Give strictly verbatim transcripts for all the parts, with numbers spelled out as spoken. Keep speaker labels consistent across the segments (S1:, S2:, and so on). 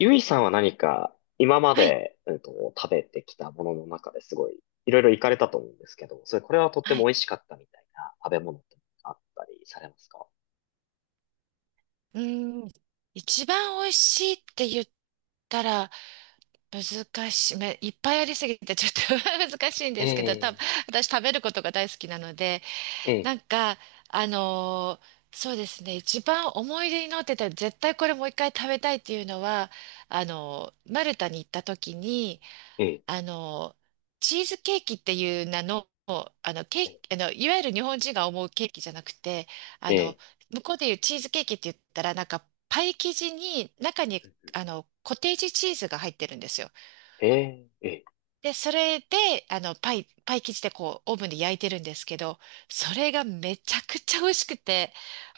S1: ゆいさんは何か今ま
S2: はい、
S1: で、うんと、食べてきたものの中ですごいいろいろ行かれたと思うんですけど、それこれはとって
S2: は
S1: も
S2: い。
S1: 美味しかったみたいな食べ物ってあったりされますか？
S2: うーん。一番美味しいって言ったら難しい。めいっぱいありすぎてちょっと 難しいん
S1: え
S2: ですけど、多分
S1: え、
S2: 私食べることが大好きなので、
S1: ええ、
S2: なんか、あのーそうですね。一番思い出に残ってた、絶対これもう一回食べたいっていうのは、あのーマルタに行った時に、
S1: ええ、
S2: あの、チーズケーキっていう名の、あの、ケーキ、あの、いわゆる日本人が思うケーキじゃなくて、あ
S1: え
S2: の、
S1: え、
S2: 向こうでいうチーズケーキって言ったら、なんか、パイ生地に、中に、あの、コテージチーズが入ってるんですよ。
S1: ええ、ええ、
S2: で、それで、あの、パイ、パイ生地でこう、オーブンで焼いてるんですけど、それがめちゃくちゃ美味しくて、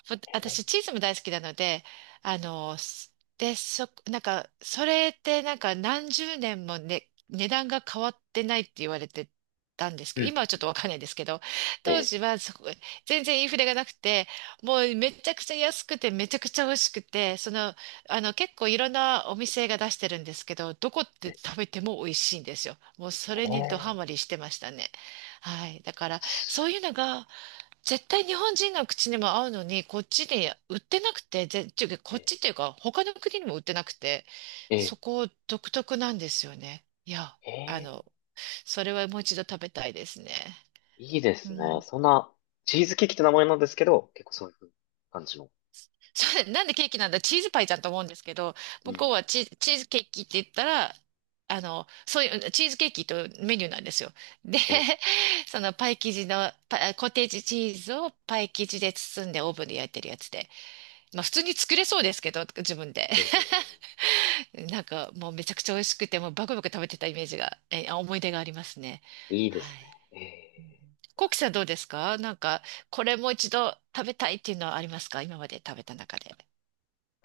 S2: ぼ
S1: ええ、
S2: 私、チーズも大好きなので、あの、すで、そ、なんか、それってなんか何十年もね、値段が変わってないって言われてたんです
S1: う
S2: け
S1: ん
S2: ど、今はちょっ
S1: うん、
S2: とわかんないですけど、
S1: え
S2: 当
S1: え、
S2: 時はそこ、全然インフレがなくて、もうめちゃくちゃ安くて、めちゃくちゃ美味しくて、その、あの、結構いろんなお店が出してるんですけど、どこって
S1: え
S2: 食べても美味しいんですよ。もうそれにドハマ
S1: え、
S2: りしてましたね。はい。だから、
S1: す
S2: そういうのが、絶対日本人の口にも合うのに、こっち
S1: え
S2: で売ってなくて、ぜ、ちゅこっ
S1: え、
S2: ちっていうか、他の国にも売ってなくて、
S1: え
S2: そ
S1: え、
S2: こ独特なんですよね。いや、
S1: え
S2: あ
S1: え、
S2: の、それはもう一度食べたいですね。
S1: いいで
S2: う
S1: すね。
S2: ん、
S1: そんな、チーズケーキって名前なんですけど、結構そういう感じの。
S2: そう、なんでケーキなんだ、チーズパイじゃんと思うんですけど、
S1: う
S2: 向こう
S1: ん。
S2: はチー、チーズケーキって言ったら、あの、そういう、チーズケーキとメニューなんですよ。で、
S1: ええ、
S2: そのパイ生地の、パあコテージチーズをパイ生地で包んでオーブンで焼いてるやつで。まあ普通に作れそうですけど、自分で。
S1: ええ、
S2: なんかもうめちゃくちゃ美味しくて、もうバクバク食べてたイメージが、え、あ思い出がありますね。
S1: いいで
S2: は
S1: す
S2: い。
S1: ね。え、え
S2: コウキさんどうですか？なんか、これもう一度食べたいっていうのはありますか、今まで食べた中で？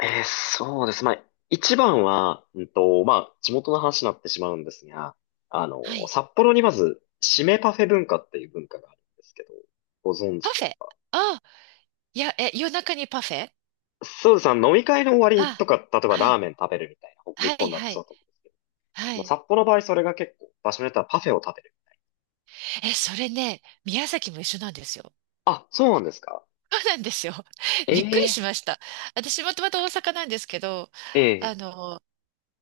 S1: えーそうです。まあ、一番は、うんと、まあ、地元の話になってしまうんですが、あの、
S2: はい。
S1: 札幌にまず、締めパフェ文化っていう文化があるんですけど、ご存
S2: パ
S1: 知で
S2: フェ。
S1: すか？
S2: あ、いや、え、夜中にパフェ。
S1: そうです。あの飲み会の終わりと
S2: あ、
S1: か、例えば
S2: は
S1: ラー
S2: い。
S1: メン食べるみたいな、ほ日
S2: はい、
S1: 本だと
S2: は
S1: そう
S2: い、
S1: だと思うんですけど、
S2: は
S1: まあ、
S2: い。
S1: 札幌の場合それが結構、場所によってはパフェを食べる。
S2: え、それね、宮崎も一緒なんですよ。
S1: あ、そうなんですか？
S2: そうなんですよ。びっくりし
S1: ええ、
S2: ました。私もともと大阪なんですけど、あ
S1: ええ、
S2: の、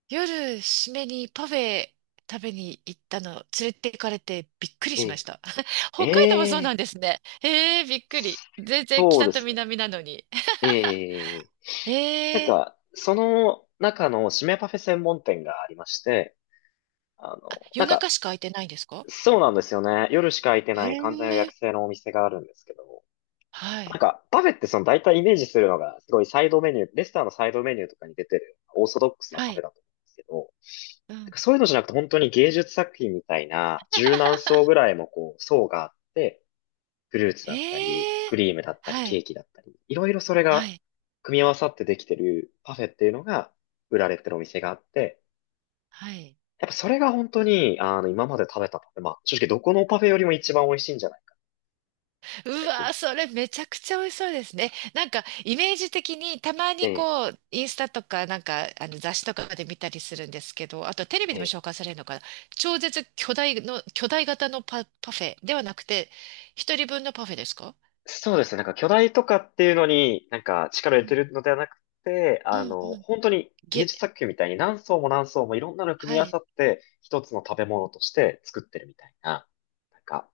S2: 夜、締めにパフェ食べに行ったの、連れて行かれてびっくりしまし
S1: え
S2: た。
S1: え、
S2: 北海道もそうな
S1: え
S2: んです
S1: え、
S2: ね。えー、びっくり。全然
S1: そう
S2: 北
S1: で
S2: と
S1: すね。
S2: 南なのに。
S1: ええ、
S2: え
S1: なん
S2: ー、
S1: か、その中の締めパフェ専門店がありまして、あ
S2: あ、
S1: の、
S2: 夜
S1: なん
S2: 中
S1: か、
S2: しか空いてないんですか？
S1: そうなんですよね。夜しか開いて
S2: え
S1: ない完全予約
S2: ー、
S1: 制のお店があるんですけど、
S2: は
S1: なん
S2: い。
S1: か、パフェってその大体イメージするのが、すごいサイドメニュー、レストランのサイドメニューとかに出てるオーソドックスな
S2: は
S1: パフェ
S2: い。
S1: だと思うんですけど、
S2: う
S1: なん
S2: ん。
S1: かそういうのじゃなくて本当に芸術作品みたいな、柔軟層 ぐらいもこう、層があって、フルーツだったり、
S2: ええ、
S1: クリームだったり、
S2: は
S1: ケー
S2: い。
S1: キだったり、いろいろそれ
S2: は
S1: が
S2: い。
S1: 組み合わさってできてるパフェっていうのが売られてるお店があって、
S2: はい。
S1: やっぱそれが本当に、あの、今まで食べたパフェ、まあ、正直どこのパフェよりも一番美味しいんじゃないか
S2: う
S1: ぐらい気
S2: わ
S1: に入
S2: ー、
S1: っ
S2: それめちゃくちゃ美味しそうですね。なんか、イメージ的に、たま
S1: て
S2: に
S1: て、
S2: こう、インスタとか、なんか、あの、雑誌とかで見たりするんですけど、あと、テレビ
S1: え
S2: でも
S1: え、
S2: 紹介されるのかな。超絶巨大の、巨大型のパ、パフェではなくて、一人分のパフェですか？
S1: そうですね、なんか巨大とかっていうのになんか力を入れ
S2: う
S1: て
S2: ん、
S1: るのではなくて、
S2: う
S1: あ
S2: ん、う
S1: の、
S2: ん。
S1: 本当に芸
S2: げ、
S1: 術作品みたいに何層も何層もいろんなの組
S2: は
S1: み合わ
S2: い。
S1: さって一つの食べ物として作ってるみたいな、なんか、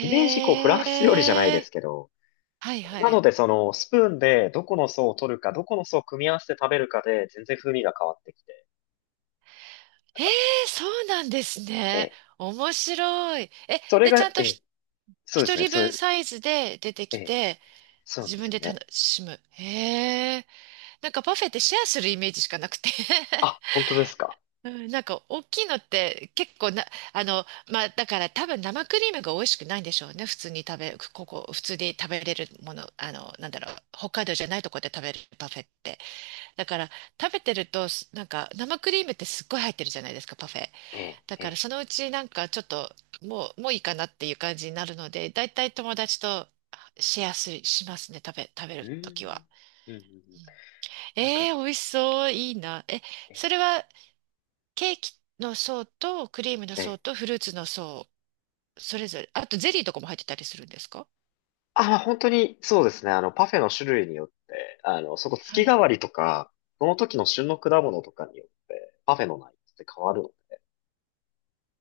S1: イメージこうフランス料理じゃないです
S2: え、
S1: けど、
S2: はい、は
S1: なの
S2: い。
S1: で、その、スプーンでどこの層を取るか、どこの層を組み合わせて食べるかで、全然風味が変わってきて、なん
S2: え
S1: か、
S2: え、そうなんです
S1: え
S2: ね。
S1: え、
S2: 面白い。え、
S1: それ
S2: で、ちゃ
S1: が、
S2: ん
S1: え
S2: と
S1: え、
S2: ひ、
S1: そうで
S2: 一
S1: すね、
S2: 人
S1: そ
S2: 分
S1: う、
S2: サイズで出て
S1: え
S2: き
S1: え、
S2: て、
S1: そうなん
S2: 自
S1: です
S2: 分
S1: よ
S2: で楽
S1: ね。
S2: しむ。へえ。なんかパフェってシェアするイメージしかなくて。
S1: あ、本当ですか。
S2: うん、なんか大きいのって結構な、あの、まあだから多分生クリームが美味しくないんでしょうね。普通に食べ、ここ、普通に食べれるもの、あの、なんだろう、北海道じゃないとこで食べるパフェって。だから食べてると、すなんか生クリームってすっごい入ってるじゃないですか、パフェ。
S1: ええ、
S2: だ
S1: え
S2: から
S1: え、
S2: そのうちなんかちょっともう、もういいかなっていう感じになるので、だいたい友達とシェアする、しますね、食べ、食べ
S1: う
S2: ると
S1: ー
S2: きは。
S1: ん、うん、うん、うん。
S2: うん、
S1: なんか、
S2: えー、美味しそう、いいな。え、
S1: え
S2: それ
S1: え、
S2: はケーキの層とクリームの
S1: ええ。
S2: 層とフルーツの層、それぞれ、あとゼリーとかも入ってたりするんですか？
S1: あ、まあ本当に、そうですね、あの、パフェの種類によって、あの、そこ
S2: は
S1: 月
S2: い。
S1: 替わりとか、その時の旬の果物とかによって、パフェの内容って変わるので、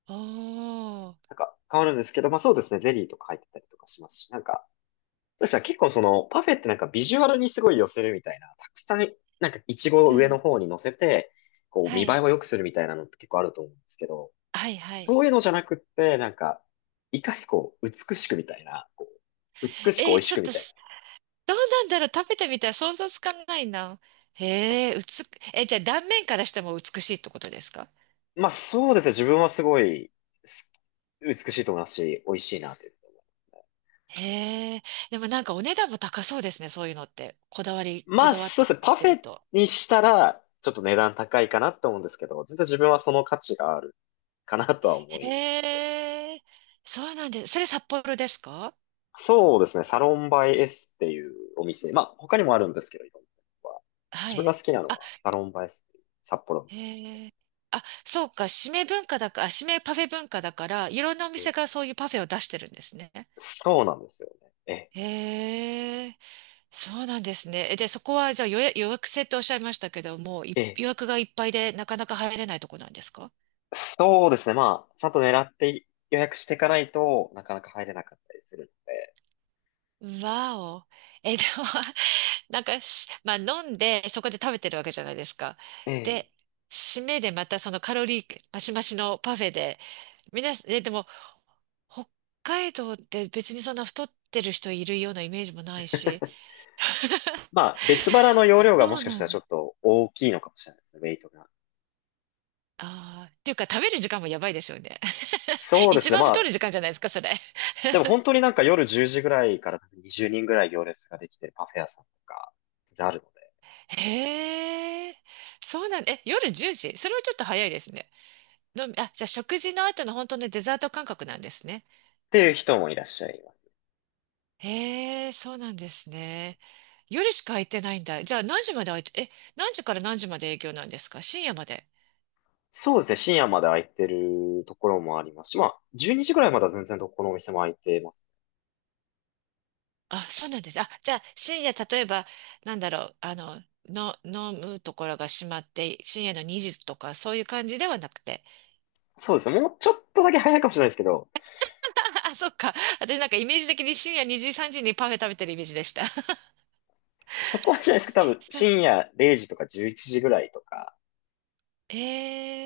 S2: おー、
S1: なんか、変わるんですけど、まあそうですね、ゼリーとか入ってたりとかしますし、なんか、そうですね。結構その、パフェってなんかビジュアルにすごい寄せるみたいな、たくさん、なんかイチゴを
S2: う
S1: 上の
S2: ん、
S1: 方に乗せて、こう
S2: は
S1: 見栄え
S2: い、
S1: を良くするみたいなのって結構あると思うんですけど、
S2: はい、はい。
S1: そういうのじゃなくって、なんか、いかにこう、美しくみたいな、美しく美
S2: えー、
S1: 味し
S2: ちょっ
S1: くみ
S2: と
S1: たい
S2: す、どうなんだろう、食べてみたら想像つかないな。へえ、うつ、え、じゃあ断面からしても美しいってことですか？
S1: な。まあそうですね。自分はすごい、す美しいと思いますし、美味しいなというふうに思いますね。
S2: へえ。でもなんかお値段も高そうですね、そういうのって。こだわり、こ
S1: まあ
S2: だわっ
S1: そ
S2: て
S1: うですね。
S2: 作っ
S1: パ
S2: て
S1: フ
S2: る
S1: ェ
S2: と。
S1: にしたら、ちょっと値段高いかなと思うんですけど、全然自分はその価値があるかなとは思い、
S2: へえ。そうなんです。それ札幌ですか？
S1: そうですね。サロンバイ S っていうお店。まあ、他にもあるんですけど、いろんなとこは。自
S2: は
S1: 分が
S2: い。
S1: 好きなの
S2: あ、
S1: は、サロンバイ S っていう札幌の。
S2: へえ。あ、そうか。締め文化だから、あ締めパフェ文化だから、いろんなお
S1: え、
S2: 店がそういうパフェを出してるんですね。
S1: そうなんですよね。
S2: へえ。そうなんですね。えで、そこはじゃあ予約、予約制っておっしゃいましたけども、い
S1: え、え、
S2: 予約がいっぱいでなかなか入れないとこなんですか？
S1: そうですね。まあ、ちゃんと狙って予約していかないとなかなか入れなかったりする
S2: わお。え、でも なんかし、まあ飲んで、そこで食べてるわけじゃないですか。
S1: ので。ええ。
S2: で、締めでまたそのカロリーマシマシのパフェで、皆さん、え、でも、北海道って別にそんな太ってる人いるようなイメージもないし、
S1: まあ、別腹の容量がも
S2: そう
S1: しかし
S2: な
S1: た
S2: ん
S1: らち
S2: で
S1: ょ
S2: す。
S1: っと大きいのかもしれないですね、ウェイトが。
S2: ああ、っていうか食べる時間もやばいですよね。
S1: そ うで
S2: 一
S1: すね。
S2: 番
S1: ま
S2: 太
S1: あ、
S2: る時間じゃないですか、それ。
S1: でも本当になんか夜じゅうじぐらいからにじゅうにんぐらい行列ができてるパフェ屋さんとか、全然あるので。
S2: へえ、そうなん、え、夜じゅうじそれはちょっと早いですね。のみ、あ、じゃあ食事の後の本当のデザート感覚なんですね。
S1: っていう人もいらっしゃいます。
S2: へえ、そうなんですね。夜しか空いてないんだ。じゃあ何時まで空いて、え、何時から何時まで営業なんですか？深夜まで。
S1: そうですね、深夜まで空いてるところもありますし、まあ、じゅうにじぐらいまでは全然どこのお店も空いてます。
S2: あ、そうなんです。あ、じゃあ深夜、例えば、なんだろう、あの、の、飲むところが閉まって、深夜のにじとか、そういう感じではなくて。
S1: そうですね、もうちょっとだけ早いかもしれないですけど、
S2: あ、そっか。私なんかイメージ的に深夜にじ、さんじにパフェ食べてるイメージでした。
S1: そこはじゃないですけど、多分
S2: そ
S1: 深夜れいじとかじゅういちじぐらいとか、
S2: え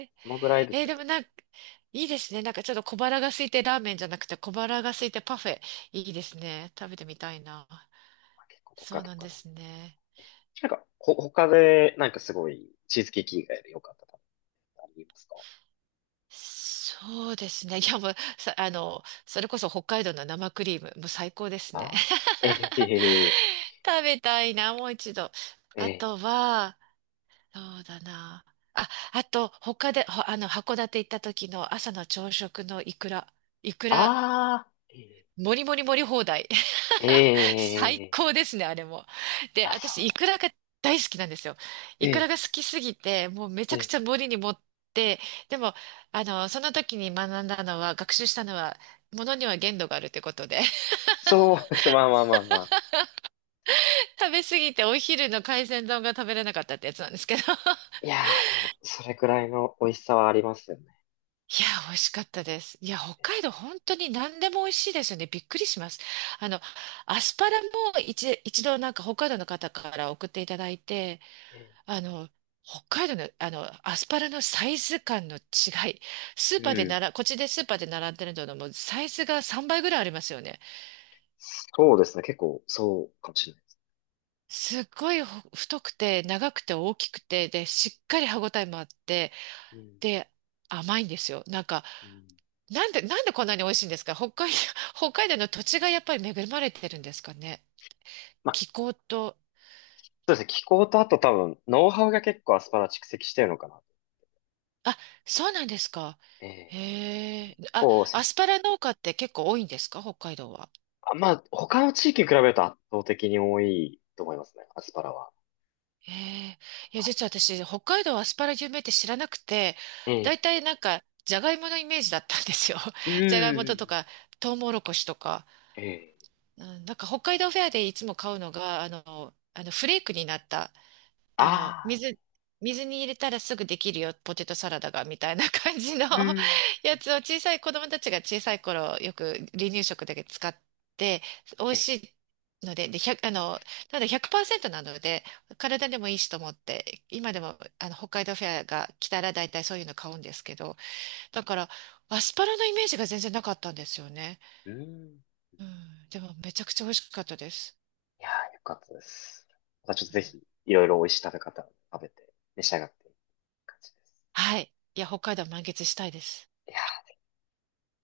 S2: ー、
S1: そのぐらいです
S2: えー
S1: か
S2: でも
S1: ね。
S2: なんか、いいですね。なんかちょっと小腹が空いてラーメンじゃなくて小腹が空いてパフェ。いいですね。食べてみたいな。
S1: まあ、結構と
S2: そ
S1: か
S2: う
S1: と
S2: なん
S1: か
S2: で
S1: なん
S2: すね。
S1: でね。なんか、ほ、他で、なんかすごい、チーズケーキ以外で良かった食べ物ってありますか？
S2: そうですね。いや、もう、さ、あの、それこそ北海道の生クリーム、もう最高です
S1: あ
S2: ね。
S1: あー、ええ、
S2: 食べたいな、もう一度。あ
S1: ええ、
S2: とは、そうだな。あ、あと、他で、ほあの、函館行った時の朝の朝食のイクラ。イク
S1: あ
S2: ラ
S1: あー、え
S2: もりもりもり放題。最
S1: え、ええ、
S2: 高ですね、あれも。で、
S1: まあそ
S2: 私、
S1: う
S2: イ
S1: で
S2: ク
S1: す。
S2: ラが大好きなんですよ。イクラ
S1: え
S2: が好
S1: え、
S2: きすぎて、もうめちゃ
S1: え
S2: く
S1: え、
S2: ちゃ盛りに盛って、でも、あの、その時に学んだのは、学習したのは、ものには限度があるってことで、
S1: そうです。まあまあまあまあ。
S2: 食べ過ぎてお昼の海鮮丼が食べれなかったってやつなんですけど。
S1: いやー、でも、それくらいの美味しさはありますよね。
S2: いや、美味しかったです。いや、北海道本当に何でも美味しいですよね。びっくりします。あの、アスパラも一、一度なんか北海道の方から送っていただいて、
S1: ええ、
S2: あの、北海道の、あの、アスパラのサイズ感の違い。スー
S1: う
S2: パーでな
S1: ん。
S2: ら、こっちでスーパーで並んでるののもうサイズがさんばいぐらいありますよね。
S1: そうですね。結構、そうかもしれないです。
S2: すっごいほ太くて、長くて、大きくて、で、しっかり歯ごたえもあって、
S1: うん、
S2: で、甘いんですよ。なんか、
S1: うん、
S2: なんで、なんでこんなに美味しいんですか？北海、北海道の土地がやっぱり恵まれてるんですかね。
S1: まあ、
S2: 気候と、
S1: そうですね。気候とあと多分、ノウハウが結構アスパラ蓄積してるのかな。
S2: あ、そうなんですか。
S1: ええ、
S2: へえ。あ、
S1: こう、
S2: ア
S1: そ
S2: スパラ農家って結構多いんですか？北海道は。
S1: あまあ、他の地域に比べると圧倒的に多いと思いますね。アスパラは。
S2: ええ、いや、実は私、北海道はアスパラ有名って知らなくて、
S1: ええ、
S2: 大体なんか、じゃがいものイメージだったんですよ。
S1: う
S2: じゃがいもとと
S1: ん。
S2: か、トウモロコシとか。
S1: ええ、
S2: うん、なんか北海道フェアでいつも買うのが、あの、あのフレークになったあの、
S1: ああ、
S2: 水、水に入れたらすぐできるよ、ポテトサラダが、みたいな感じの
S1: う ん。
S2: やつを小さい子供たちが小さい頃よく離乳食だけ使って、美味
S1: え、
S2: しいので、で、いちあの、ただひゃくパーセントなので、体でもいいしと思って、今でもあの北海道フェアが来たら大体そういうの買うんですけど、だからアスパラのイメージが全然なかったんですよね。
S1: うん。
S2: うん、でもめちゃくちゃ美味しかったです。
S1: いやー、よかったです。またちょっと
S2: う
S1: ぜひ、
S2: ん、
S1: いろいろ美味しい食べ方を食べて、召し上がっていく感じです。
S2: はい。いや、北海道満喫したいです。
S1: いや